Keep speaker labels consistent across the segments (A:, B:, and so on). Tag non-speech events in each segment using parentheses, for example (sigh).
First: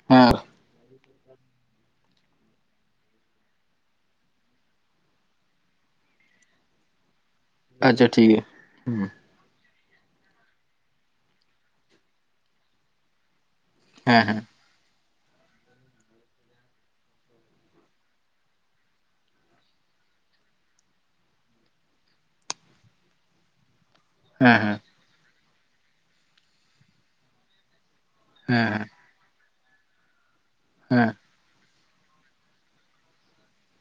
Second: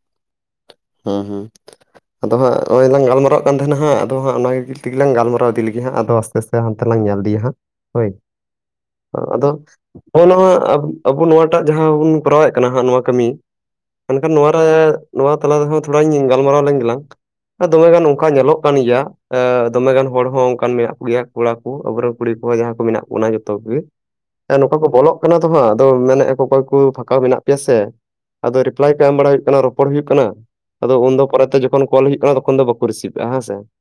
A: (unintelligible)
B: ᱦᱩᱸ ᱦᱩᱸ᱾ ᱟᱫᱚ ᱦᱟᱸᱜ ᱦᱚᱸᱜ-ᱚᱭ ᱞᱟᱝ ᱜᱟᱞᱢᱟᱨᱟᱣ ᱠᱟᱱ ᱛᱟᱦᱮᱱᱟ ᱦᱟᱸᱜ ᱟᱫᱚ ᱦᱟᱸᱜ ᱚᱱᱟ ᱜᱮ ᱜᱮᱞ ᱛᱮᱜᱮ ᱞᱟᱝ ᱜᱟᱞᱢᱟᱨᱟᱣ ᱤᱫᱤ ᱞᱮᱜᱮ ᱦᱟᱸᱜ ᱟᱫᱚ ᱟᱥᱛᱮ ᱟᱥᱛᱮ᱾ ᱛᱮ ᱦᱟᱱᱛᱮ ᱞᱟᱝ ᱧᱮᱞ ᱤᱫᱤᱭᱟ ᱦᱟᱸᱜ
A: ᱟᱪᱪᱷᱟ
B: ᱦᱳᱭ,
A: ᱴᱷᱤᱠ ᱜᱮᱭᱟ ᱦᱩᱸ
B: ᱟᱫᱚ ᱱᱚᱜ ᱱᱚᱣᱟ ᱟᱵᱽ ᱟᱵᱚ ᱱᱚᱣᱟ ᱴᱟᱜ ᱡᱟᱦᱟᱸ ᱵᱚᱱ ᱠᱚᱨᱟᱣᱮᱜ ᱠᱟᱱᱟ ᱦᱟᱸᱜ ᱱᱚᱣᱟ ᱠᱟᱹᱢᱤ᱾
A: ᱦᱮᱸ
B: ᱢᱮᱱᱠᱷᱟᱱ
A: ᱦᱮᱸ
B: ᱱᱚᱣᱟ ᱨᱮ ᱱᱚᱣᱟ ᱛᱟᱞᱟ ᱨᱮᱦᱚᱸ ᱛᱷᱚᱲᱟᱧ ᱜᱟᱞᱢᱟᱨᱟᱣ ᱞᱮᱱ ᱜᱮᱞᱟᱝ ᱾ ᱫᱚᱢᱮ ᱜᱟᱱ ᱱᱚᱠᱟ ᱧᱮᱞᱚᱜ ᱠᱟᱱ ᱜᱮᱭᱟ ᱮ ᱫᱚᱢᱮ ᱜᱟᱱ ᱦᱚᱲ ᱦᱚᱸ ᱚᱱᱠᱟᱱ ᱢᱮᱱᱟᱜ ᱠᱚ ᱜᱮᱭᱟ ᱠᱚᱲᱟ ᱠᱩ ᱟᱵᱚ ᱨᱮᱱ ᱠᱩᱲᱤ ᱠᱚ ᱡᱟᱦᱟᱸᱭ ᱠᱚ ᱢᱮᱱᱟᱜ ᱵᱚᱱᱟ ᱡᱚᱛᱚ ᱠᱚᱜᱮ ᱾ ᱮ
A: ᱦᱮᱸ
B: ᱱᱚᱝᱠᱟ
A: ᱦᱮᱸ
B: ᱠᱚ ᱵᱚᱞᱚᱜ ᱠᱟᱱᱟ ᱛᱚ‌ ᱦᱟᱸᱜ ᱢᱮᱱᱮᱜ-ᱟ ᱟᱫᱚ ᱚᱠᱚᱭ ᱠᱩ ᱯᱷᱟᱠᱟ ᱢᱮᱱᱟᱜ ᱯᱮᱭᱟ ᱥᱮ, ᱟᱫᱚ
A: ᱦᱮᱸ
B: ᱨᱤᱯᱞᱟᱭ ᱠᱮᱢ ᱵᱟᱲᱟ ᱦᱩᱭᱩᱜ ᱠᱟᱱᱟ ᱨᱚᱯᱚᱲ ᱦᱩᱭᱩᱜ ᱠᱟᱱᱟ ᱾
A: ᱦᱮᱸ
B: ᱟᱫᱚ
A: ᱦᱮᱸ
B: ᱩᱱᱫᱚ ᱯᱚᱨᱮ ᱛᱮ ᱡᱚᱠᱷᱚᱱ ᱠᱚᱞ ᱦᱩᱭᱩᱜ ᱠᱟᱱᱟ ᱛᱚᱠᱷᱚᱱ ᱫᱚ ᱵᱟᱠᱚ ᱨᱤᱥᱤᱵᱽ ᱫᱟ ᱦᱮᱸ ᱥᱮ ᱾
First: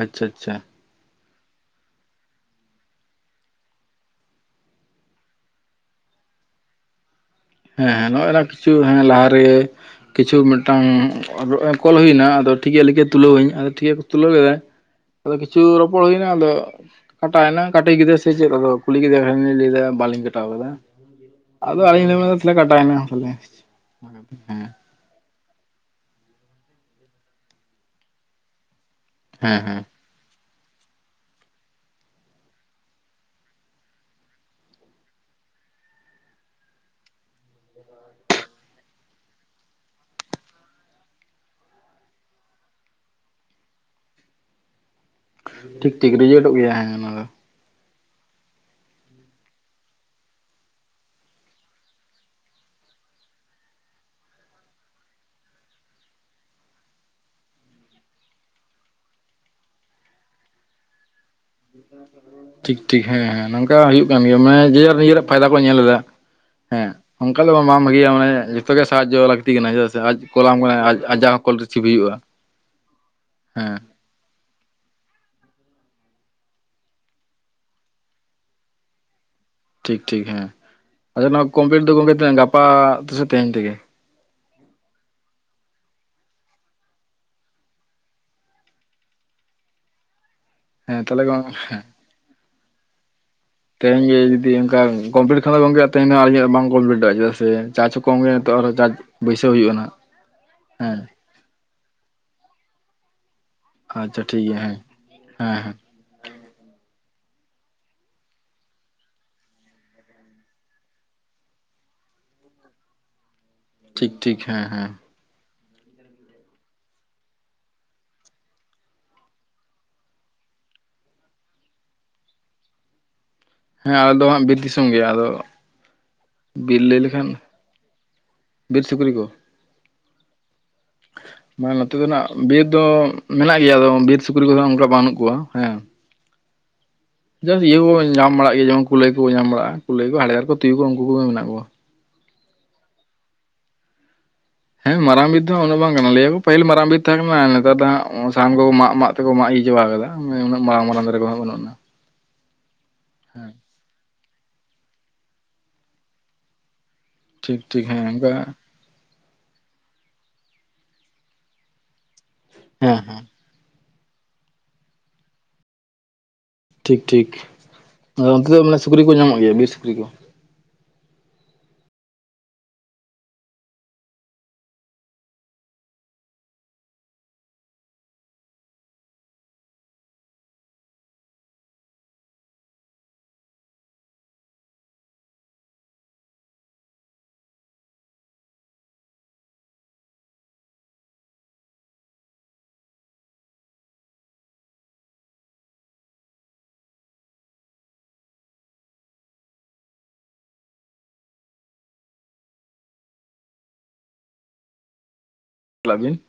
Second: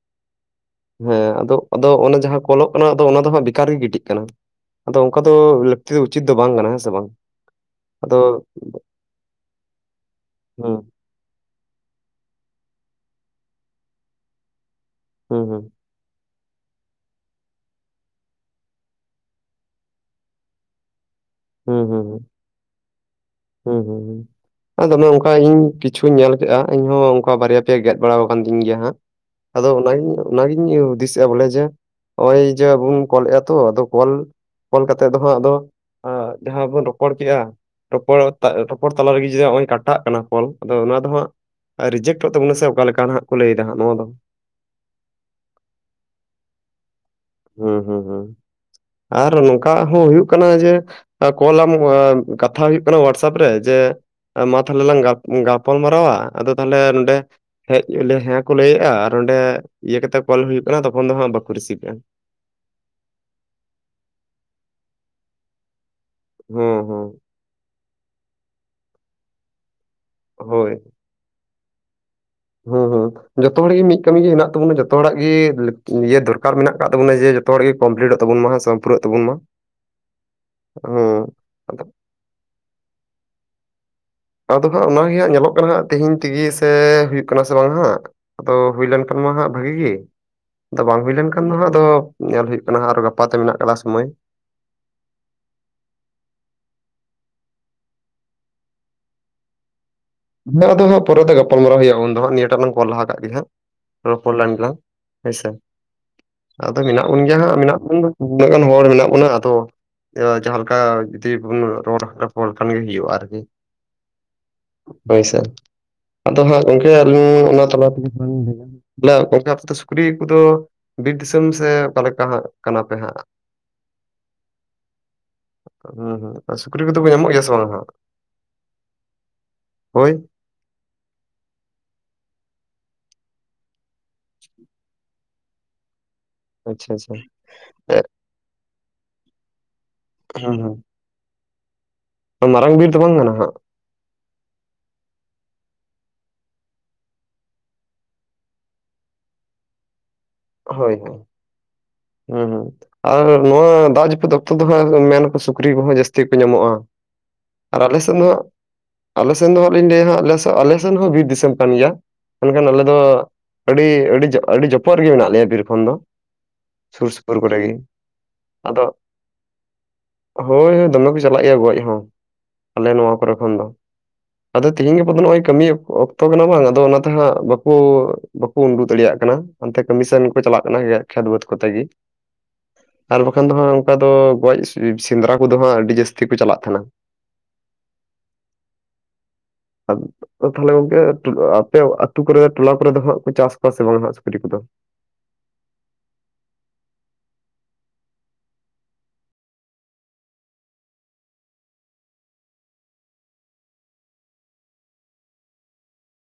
A: ᱟᱪᱪᱷᱟ ᱟᱪᱪᱷᱟ ᱟᱪᱷᱟ᱾
B: ᱦᱮᱸ ᱟᱫᱚ ᱟᱫᱚ ᱚᱱᱮ ᱡᱟᱦᱟᱸ ᱠᱚᱞᱚᱜ ᱠᱟᱱᱟ ᱫᱚ ᱚᱱᱟ ᱫᱚ ᱦᱟᱸᱜ ᱵᱮᱠᱟᱨ ᱜᱮ ᱜᱤᱰᱤᱜ ᱠᱟᱱᱟ ᱾ ᱟᱫᱚ ᱚᱱᱠᱟ ᱫᱚ, ᱞᱟᱹᱠᱛᱤ ᱫᱚ ᱩᱪᱤᱛ ᱫᱚ ᱵᱟᱝ ᱠᱟᱱᱟ ᱦᱮᱸ ᱥᱮ ᱵᱟᱝ᱾
A: ᱦᱮᱸ ᱦᱮᱸ
B: ᱟᱫᱚ
A: ᱱᱚᱜ-ᱚᱭ ᱱᱟ ᱠᱤᱪᱷᱩ ᱦᱮᱸ ᱞᱟᱦᱟ ᱨᱮ, ᱠᱤᱪᱷᱩ ᱢᱤᱜᱴᱟᱝ
B: ᱦᱩᱸ
A: ᱚ ᱨᱩ ᱮ ᱠᱚᱞ ᱦᱩᱭ ᱱᱟ ᱟᱫᱚ ᱴᱷᱤᱠ ᱜᱮᱭᱟ ᱞᱟᱹᱭ ᱠᱮᱜ ᱛᱩᱞᱟᱹ ᱣᱟᱹᱧ, ᱟᱫᱚ ᱴᱷᱤᱠ ᱜᱮᱭᱟ ᱛᱩᱞᱟᱹᱣᱮᱜ-ᱟ ᱟᱫᱚ
B: ᱦᱩᱸ
A: ᱠᱤᱪᱷᱩ
B: ᱦᱩᱸ
A: ᱨᱚᱯᱚᱲ ᱦᱩᱭᱮᱱ᱾ ᱮ ᱟᱫᱚᱼᱼ ᱠᱟᱴᱟᱭ ᱱᱟ ᱠᱟᱴᱤᱡ ᱜᱤᱫᱽᱨᱟᱹ ᱥᱮ ᱪᱮᱫᱞᱮᱠᱟ, ᱟᱫᱚ ᱠᱩᱞᱤ ᱠᱤᱫᱤ‌ ᱠᱷᱟᱡ ᱚᱱᱤᱭ ᱞᱟᱹᱭ ᱫᱟ ᱵᱟᱞᱤᱧ ᱠᱟᱴᱟᱣ ᱠᱟᱫᱟ᱾ ᱟᱫᱚ
B: ᱦᱩᱸ
A: ᱟᱞᱤᱧ ᱞᱟᱹᱭᱟ
B: ᱦᱩᱸ
A: ᱚᱱᱟ ᱫᱚ, ᱛᱟᱦᱚᱞᱮ ᱠᱟᱴᱟᱭ ᱱᱟ ᱯᱟᱞᱮ,
B: ᱦᱩᱸ ᱦᱩᱸ
A: ᱦᱮᱸ
B: ᱦᱩᱸ
A: ᱦᱮᱸ᱾
B: ᱟᱨ ᱫᱚᱢᱮ ᱚᱝᱠᱟ ᱤᱧ ᱠᱤᱪᱷᱩᱧ ᱧᱮᱞ ᱠᱮᱜ-ᱟ, ᱤᱧ ᱦᱚᱸ ᱚᱝᱠᱟ ᱵᱟᱨᱭᱟ ᱯᱮᱭᱟ ᱜᱮᱫ ᱵᱟᱲᱟᱣ ᱠᱟᱱ ᱛᱤᱧ ᱜᱮᱭᱟ ᱦᱟᱸᱜ᱾
A: ᱦᱮᱸ
B: ᱟᱫᱚ
A: ᱦᱮᱸ
B: ᱚᱱᱟ ᱜᱤᱧᱼᱼ ᱛᱚ ᱚᱱᱟ ᱜᱤᱧ ᱦᱩᱫᱤᱥᱮᱜ-ᱟ, ᱵᱚᱞᱮ ᱡᱮ ᱱᱚᱜ-ᱚᱭ ᱡᱮ ᱵᱩᱱ ᱠᱚᱞᱮᱜ- ᱟ ᱛᱚ ᱟᱫᱚ ᱠᱚᱞ ᱠᱚᱞ ᱠᱟᱛᱮᱫ ᱫᱚ ᱦᱟᱸᱜ ᱟᱫᱚ, ᱡᱟᱦᱟᱸ ᱵᱚᱱ ᱨᱚᱯᱚᱲ ᱠᱮᱜᱼᱟ ᱾ ᱨᱚᱯᱚᱲ ᱨᱚᱯᱚᱲ ᱛᱟᱨᱮᱜᱮ ᱡᱩᱫᱤ, ᱱᱚᱜᱼᱚᱭ ᱠᱟᱴᱟᱜ ᱠᱟᱱᱟ ᱠᱚᱞ ᱟᱫᱚ ᱚᱱᱟ ᱫᱚ ᱦᱟᱸᱜ ᱟᱨ ᱨᱤᱡᱮᱠᱴᱚᱜ ᱛᱟᱵᱚᱱᱟ ᱥᱮ ᱚᱠᱟ ᱞᱮᱠᱟ, ᱦᱟᱸᱜ ᱠᱚ ᱞᱟᱹᱭ ᱫᱟᱦᱟᱜ ᱱᱚᱣᱟ ᱫᱚ ᱾
A: ᱴᱷᱤᱠ ᱴᱷᱤᱠ ᱨᱤᱡᱮᱠᱴᱚᱜ ᱜᱮᱭᱟ ᱦᱮᱸ ᱚᱱᱟ ᱫᱚ ᱾
B: ᱦᱩᱸ, ᱦᱩᱸ, ᱦᱩᱸ ᱟᱨ ᱱᱚᱝᱠᱟ, ᱦᱚᱸ ᱦᱳᱭᱩᱜ ᱠᱟᱱᱟ ᱡᱮ ᱠᱚᱞᱟᱢ ᱠᱟᱛᱷᱟ ᱦᱳᱭᱩᱜ ᱠᱟᱱᱟ ᱦᱳᱣᱟᱴᱥᱮᱯ ᱨᱮ, ᱡᱮ ᱢᱟ ᱛᱟᱦᱚᱞᱮ ᱞᱟᱝ ᱜᱟᱯᱟᱞ ᱢᱟᱨᱟᱣᱟ, ᱟᱫᱚ ᱛᱟᱦᱞᱮ ᱱᱚᱰᱮ ᱦᱮᱡᱮ ᱦᱮᱸ ᱠᱚ ᱞᱟᱹᱭᱮᱫᱼᱟ, ᱟᱨ ᱚᱸᱰᱮ ᱤᱭᱟᱹ ᱠᱟᱛᱮᱜ ᱠᱚᱞ ᱦᱩᱭᱩᱜ ᱠᱟᱱᱟ, ᱛᱚᱠᱷᱚᱱ ᱫᱚ ᱦᱟᱸᱜ ᱵᱟᱠᱚ ᱨᱤᱥᱤᱵᱮᱜᱼᱟ ᱾
A: ᱴᱷᱤᱠ ᱴᱷᱤᱠ ᱦᱮᱸ ᱦᱮᱸ ᱱᱚᱝᱠᱟ ᱦᱩᱭᱩᱜ ᱠᱟᱱ ᱜᱮᱭᱟ, ᱢᱟᱱᱮ ᱡᱮ ᱱᱤᱡᱮᱨᱟᱜ ᱯᱷᱟᱭᱫᱟ ᱠᱚ ᱧᱮᱞ ᱮᱫᱟ ᱾
B: ᱦᱩᱸ ᱦᱩᱸ᱾
A: ᱚᱱᱠᱟ ᱫᱚ ᱵᱟᱝ ᱵᱷᱟᱹᱜᱮᱭᱟ ᱢᱟᱱᱮ, ᱡᱚᱛᱚᱜ ᱜᱮ ᱥᱟᱦᱟᱡᱚ ᱞᱟᱹᱠᱛᱤ ᱠᱟᱱᱟ, ᱪᱮᱫᱟᱜ ᱥᱮ ᱟᱡ ᱠᱚᱞᱟᱢ ᱠᱟᱱᱟ ᱟᱡ ᱟᱡᱟᱜ ᱦᱚᱸ ᱠᱚᱞ ᱨᱤᱥᱤᱵᱷ ᱦᱩᱭᱩᱜᱼᱟ ᱾
B: ᱦᱩᱸ, ᱦᱩᱸ, ᱡᱚᱛᱚ ᱦᱚᱲ ᱜᱮ ᱢᱤᱫ ᱠᱟᱹᱢᱤ ᱜᱮ ᱢᱮᱱᱟᱜᱮ ᱦᱮᱱᱟᱜ ᱛᱟᱵᱚᱱᱟ, ᱡᱚᱛᱚ ᱦᱚᱲᱼᱟᱜ ᱜᱮ ᱤᱭᱟᱹ ᱫᱚᱨᱠᱟᱨ ᱢᱮᱱᱟᱜ ᱟᱠᱟᱫ ᱛᱟᱵᱚᱱᱟ ᱡᱮ ᱡᱚᱛᱚ ᱦᱚᱲ ᱜᱮ ᱠᱚᱢᱯᱞᱤᱴᱚᱜ ᱛᱟᱵᱚᱱ ᱢᱟ ᱾ ᱯᱩᱨᱟᱹᱜ ᱛᱟᱵᱚᱱ ᱢᱟ ᱾
A: ᱴᱷᱤᱠ ᱴᱷᱤᱠ ᱦᱮᱸ ᱟᱪᱪᱷᱟ ᱱᱚᱣᱟ ᱠᱚᱢᱯᱤᱭᱴ
B: ᱟᱫᱚ
A: ᱫᱚ, ᱜᱚᱝᱠᱮ ᱜᱟᱯᱟ ᱛᱮᱥᱮ ᱛᱮᱦᱮᱧ ᱛᱮᱜᱮ ᱾
B: ᱟᱫᱚ ᱦᱟᱸᱜ ᱚᱱᱟᱜᱮ ᱦᱟᱸᱜ ᱧᱮᱞᱚᱜ ᱠᱟᱱᱟ, ᱦᱟᱸᱜ ᱛᱮᱤᱦᱤᱧ ᱛᱮᱜᱮ ᱥᱮ ᱦᱩᱭᱩᱜ ᱠᱟᱱᱟ ᱥᱮ ᱵᱟᱝ ᱦᱟᱜ ᱾ ᱟᱫᱚ ᱦᱩᱭ ᱞᱮᱱᱠᱷᱟᱱ ᱢᱟ ᱦᱟᱸᱜ ᱵᱷᱟᱜᱤᱜᱤ ᱜᱮ, ᱟᱫᱚ
A: ᱦᱮᱸ
B: ᱵᱟᱝ ᱦᱩᱭ
A: ᱛᱟᱦᱚᱞᱮ
B: ᱞᱮᱱᱠᱷᱟᱱ
A: ᱜᱚᱝ
B: ᱫᱚᱦᱟᱜ ᱟᱫᱚ ᱧᱮᱞ ᱦᱩᱭᱩᱜ ᱠᱟᱱᱟ, ᱟᱨ ᱜᱟᱯᱟ ᱛᱮ ᱢᱮᱱᱟᱜ-ᱟ ᱾
A: ᱛᱮᱦᱤᱧ ᱜᱮ ᱡᱩᱫᱤ ᱚᱱᱠᱟ ᱠᱚᱢᱯᱞᱤᱴ ᱠᱷᱟᱱ ᱫᱚ ᱜᱚᱝᱠᱮ ᱛᱮᱦᱮ ᱫᱚ ᱵᱟᱝ ᱠᱚᱢᱯᱞᱤᱴ ᱫᱚ-ᱟ, ᱪᱮᱫᱟᱜ ᱥᱮ ᱪᱟᱨᱡᱽ ᱦᱚᱸ ᱠᱚᱢ ᱜᱮᱭᱟ ᱱᱤᱛᱚᱜ ᱟᱨ ᱪᱟᱨᱡᱽ ᱵᱟᱹᱭᱥᱟᱹᱣ ᱦᱳᱭᱩᱜᱼᱟ ᱱᱟᱦᱟᱜ ᱾
B: ᱦᱮᱸ ᱟᱫᱚ ᱦᱟᱸᱜ‌ ᱯᱚᱨᱮ ᱛᱮ ᱜᱟᱟᱞᱢᱟᱨᱟᱣ ᱦᱩᱭᱩᱜᱼᱟ, ᱩᱱᱫᱚᱟᱸᱜ ᱱᱤᱭᱟᱹᱴᱟᱜ ᱞᱟᱝ ᱠᱚᱞ ᱞᱟᱦᱟ ᱠᱟᱜ ᱜᱮ ᱦᱟᱸᱜ ᱾
A: ᱟᱪᱪᱷᱟ
B: ᱨᱚᱯᱚᱲ
A: ᱴᱷᱤᱠ ᱜᱮᱭᱟ ᱦᱮᱸ
B: ᱞᱮᱱᱜᱮᱞᱟᱝ ᱦᱮᱸᱥᱮ
A: ᱦᱮᱸ ᱦᱮᱸ
B: ᱾ ᱟᱫᱚ ᱢᱮᱱᱟᱜ ᱵᱚᱱ ᱜᱮᱭᱟ ᱦᱟᱸᱜ, ᱢᱮᱱᱟᱜ ᱵᱚᱱᱟ ᱛᱤᱱᱟᱹᱜ ᱜᱟᱱ ᱦᱚᱲ ᱢᱮᱱᱟᱜ ᱵᱚᱱᱟ ᱟᱫᱚ ᱾ ᱡᱟᱦᱟᱸ ᱞᱮᱠᱟ ᱡᱩᱫᱤ ᱵᱚᱱ ᱨᱚᱲ, ᱨᱟᱯ ᱞᱮᱠᱷᱟᱱ ᱜᱮ ᱦᱳᱭᱩᱜᱼᱟ ᱟᱨᱠᱤ ᱾
A: ᱴᱷᱤᱠ-ᱴᱷᱤᱠ, ᱦᱮᱸ ᱦᱮᱸ᱾
B: ᱦᱳᱭᱥᱮ ᱟᱫᱚ ᱦᱟᱸᱜ ᱜᱚᱝᱠᱮ, ᱟᱹᱞᱤᱧ ᱚᱱᱟ ᱛᱟᱞᱟ ᱛᱮᱜᱮ ᱞᱤᱧ ᱞᱟᱹᱭᱼᱟ ᱾ ᱜᱚᱢᱠᱮ ᱟᱯᱮ ᱫᱚ ᱥᱩᱠᱨᱤ ᱠᱚᱫᱚ, ᱵᱤᱨ ᱫᱤᱥᱚᱢ ᱥᱮ ᱚᱠᱟ ᱞᱮᱠᱟ ᱦᱟᱸᱜ ᱠᱟᱱᱟ ᱯᱮ ᱦᱟᱸᱜ?
A: ᱦᱮᱸ ᱟᱞᱮ ᱫᱚ ᱦᱟᱸᱜ ᱵᱤᱨ ᱫᱤᱥᱚᱢ ᱜᱮ, ᱟᱫᱚ
B: ᱦᱩᱸ ᱦᱩᱸ
A: ᱵᱤᱨ
B: ᱥᱩᱠᱨᱤ ᱠᱚᱫᱚ
A: ᱞᱟᱹᱭ
B: ᱠᱚ
A: ᱞᱮᱠᱷᱟᱱ
B: ᱧᱟᱢᱚᱜ ᱜᱮᱭᱟ ᱥᱮ ᱵᱟᱝ ᱦᱟᱸᱜ
A: ᱵᱤᱨ ᱥᱩᱠᱨᱤ ᱠᱚ?
B: ᱦᱳᱭ,
A: ᱢᱟᱱᱮ ᱱᱚᱛᱮ ᱫᱚ ᱱᱟᱜ ᱵᱤᱨ ᱫᱚ ᱢᱮᱱᱟᱜ ᱜᱮᱭᱟ, ᱟᱫᱚ ᱵᱤᱨ ᱥᱩᱠᱨᱤ ᱠᱚᱫᱚ ᱚᱱᱠᱟ ᱵᱟᱹᱱᱩᱜ ᱠᱚᱣᱟ ᱦᱮᱸ ᱾
B: ᱟᱪᱪᱷᱟ, ᱟᱪᱪᱷᱟ᱾
A: ᱡᱟᱥᱴ ᱤᱭᱟᱹ ᱠᱚᱠᱚ ᱧᱟᱢ ᱵᱟᱲᱟᱜ ᱜᱮᱭᱟ, ᱡᱮᱢᱚᱱ ᱠᱩᱞᱟᱹᱭ ᱠᱚᱠᱚ ᱧᱟᱢ ᱵᱟᱲᱟᱜᱼᱟ, ᱠᱩᱞᱟᱹᱭ ᱠᱚ ᱦᱟᱰᱜᱟᱨ ᱠᱚ
B: ᱦᱩᱸ
A: ᱛᱩᱭᱩ ᱠᱚ ᱩᱱᱠᱩ ᱠᱚᱜᱮ ᱢᱮᱱᱟᱜ ᱠᱚᱣᱟ ᱾
B: ᱢᱟᱨᱟᱝ ᱵᱤᱨ ᱫᱚ ᱵᱟᱝ ᱠᱟᱱᱟ ᱦᱟᱸᱜ?
A: ᱦᱮᱸ ᱢᱟᱨᱟᱝ ᱵᱤᱫ ᱫᱟ ᱩᱱᱟᱜ ᱵᱟᱝ ᱠᱟᱱᱟ, ᱞᱟᱹᱭ ᱟᱠᱚ ᱯᱟᱹᱦᱤᱞ ᱢᱟᱨᱟᱝ ᱵᱤᱨ ᱛᱟᱦᱮᱸ ᱠᱟᱱᱟ, ᱱᱮᱛᱟᱨ ᱫᱚ ᱦᱟᱜ, ᱥᱟᱦᱟᱱ ᱠᱚ ᱢᱟᱜ ᱢᱟᱜ ᱛᱮᱠᱚ ᱢᱟᱜ ᱤᱭᱟᱹ ᱪᱟᱵᱟ ᱠᱟᱫᱟ ᱾ ᱩᱱᱟᱹᱜ ᱢᱟᱨᱟᱝ
B: ᱦᱳᱭ
A: ᱢᱟᱨᱟᱝ
B: ᱦᱳᱭ
A: ᱫᱟᱨᱮ ᱠᱚᱦᱚᱸ ᱵᱟᱹᱱᱩᱜ ᱟᱱᱟᱺ
B: ᱦᱩᱸ ᱦᱩᱸ᱾ ᱟᱨ ᱱᱚᱣᱟ ᱫᱟᱜ ᱡᱟᱹᱯᱩᱫ ᱚᱠᱛᱚ ᱫᱚ ᱦᱟᱸᱜ ᱢᱮᱱᱟᱠᱚ ᱥᱩᱠᱨᱤ ᱠᱚᱦᱚᱸ ᱡᱟᱹᱥᱛᱤ ᱠᱚ ᱧᱟᱢᱚᱜᱼᱟ᱾
A: ᱴᱷᱤᱠ
B: ᱟᱨ
A: ᱴᱷᱤᱠ
B: ᱟᱞᱮ ᱥᱮᱱ
A: ᱦᱮᱸ
B: ᱫᱚ ᱦᱟᱸᱜ
A: ᱚᱱᱠᱟ
B: ᱟᱞᱮ ᱥᱮᱱ ᱫᱚ ᱦᱟᱸᱜ ᱞᱤᱧ ᱞᱟᱹᱭᱼᱟ ᱦᱟᱸᱜ ᱟᱞᱮ ᱥᱮᱱ ᱦᱚᱸ ᱵᱤᱨ ᱫᱤᱥᱚᱢ ᱠᱟᱱ ᱜᱮᱭᱟ᱾ ᱢᱮᱱᱠᱷᱟᱱ ᱟᱞᱮ ᱫᱚ
A: ᱦᱮᱸ ᱦᱮᱸ
B: ᱟᱹᱰᱤ ᱟᱹᱰᱤ ᱟᱹᱰᱤ ᱡᱚᱯᱚᱜ ᱨᱮᱜᱮ ᱢᱮᱱᱟᱜ ᱞᱮᱭᱟ ᱵᱤᱨ ᱠᱷᱚᱱ ᱫᱚ᱾
A: ᱴᱷᱤᱠ
B: ᱥᱩᱨ
A: ᱴᱷᱤᱠ
B: ᱥᱩᱯᱩᱨ ᱠᱚᱨᱮ ᱜᱮ
A: ᱟᱫᱚ ᱚᱱᱛᱮ ᱫᱚ ᱢᱟᱱᱮ
B: ᱟᱫᱚ
A: ᱥᱩᱠᱨᱤ ᱠᱚ ᱧᱟᱢᱚᱜ ᱜᱮᱭᱟ ᱵᱤᱨ ᱥᱩᱠᱨᱤ ᱠᱚ?
B: ᱦᱳᱭ ᱦᱳᱭ ᱫᱚᱢᱮ ᱠᱚ ᱪᱟᱞᱟᱜ ᱜᱮᱭᱟ ᱜᱚᱡ ᱦᱚᱸ᱾ ᱟᱞᱮ ᱱᱚᱣᱟ ᱠᱚᱨᱮ ᱠᱷᱚᱱ ᱫᱚ᱾ ᱟᱫᱚ ᱛᱤᱦᱤᱧ ᱜᱟᱯᱟ ᱫᱚ ᱱᱚᱜᱚᱭ ᱠᱟᱹᱢᱤ ᱚᱠᱛᱚ ᱠᱟᱱᱟ ᱵᱟᱝ ᱟᱫᱚ ᱚᱱᱟᱛᱮ ᱦᱟᱸᱜ ᱵᱟᱠᱩ ᱵᱟᱠᱚ ᱩᱰᱩᱠ ᱫᱟᱲᱮᱭᱟᱜ ᱠᱟᱱᱟ᱾ ᱚᱱᱛᱮ ᱠᱟᱹᱢᱤᱥᱚᱱ ᱠᱚ ᱪᱟᱞᱟᱜ ᱠᱟᱱᱟ ᱠᱷᱮᱛ ᱵᱟᱹᱫᱽ ᱠᱚᱛᱮ ᱜᱮ᱾ ᱟᱨ ᱵᱟᱠᱷᱟᱱ ᱫᱚ ᱦᱟᱸᱜ ᱚᱱᱠᱟ ᱫᱚ ᱜᱚᱡ ᱥᱮ-ᱥᱮᱸᱫᱽᱨᱟ ᱠᱚᱫᱚ ᱦᱟᱸᱜ ᱟᱹᱰᱤ ᱡᱟᱹᱥᱛᱤ ᱠᱚ ᱪᱟᱞᱟᱜ ᱛᱟᱦᱮᱸᱱᱟ᱾ (inaudible) ᱟᱨ ᱛᱟᱞᱦᱮ ᱜᱚᱝᱠᱮ ᱟᱯᱮ ᱟᱛᱩ ᱠᱚᱨᱮ ᱫᱚ ᱴᱚᱞᱟ ᱠᱚᱨᱮ ᱫᱚ ᱦᱟᱸᱜ ᱠᱚ ᱪᱟᱥ ᱠᱚᱶᱟ ᱥᱮ ᱵᱟᱝ ᱦᱟᱸᱜ ᱥᱩ ᱠᱟᱹᱴᱤᱡ ᱠᱚᱫᱚ᱾
A: ᱞᱟ ᱵᱤᱱ᱾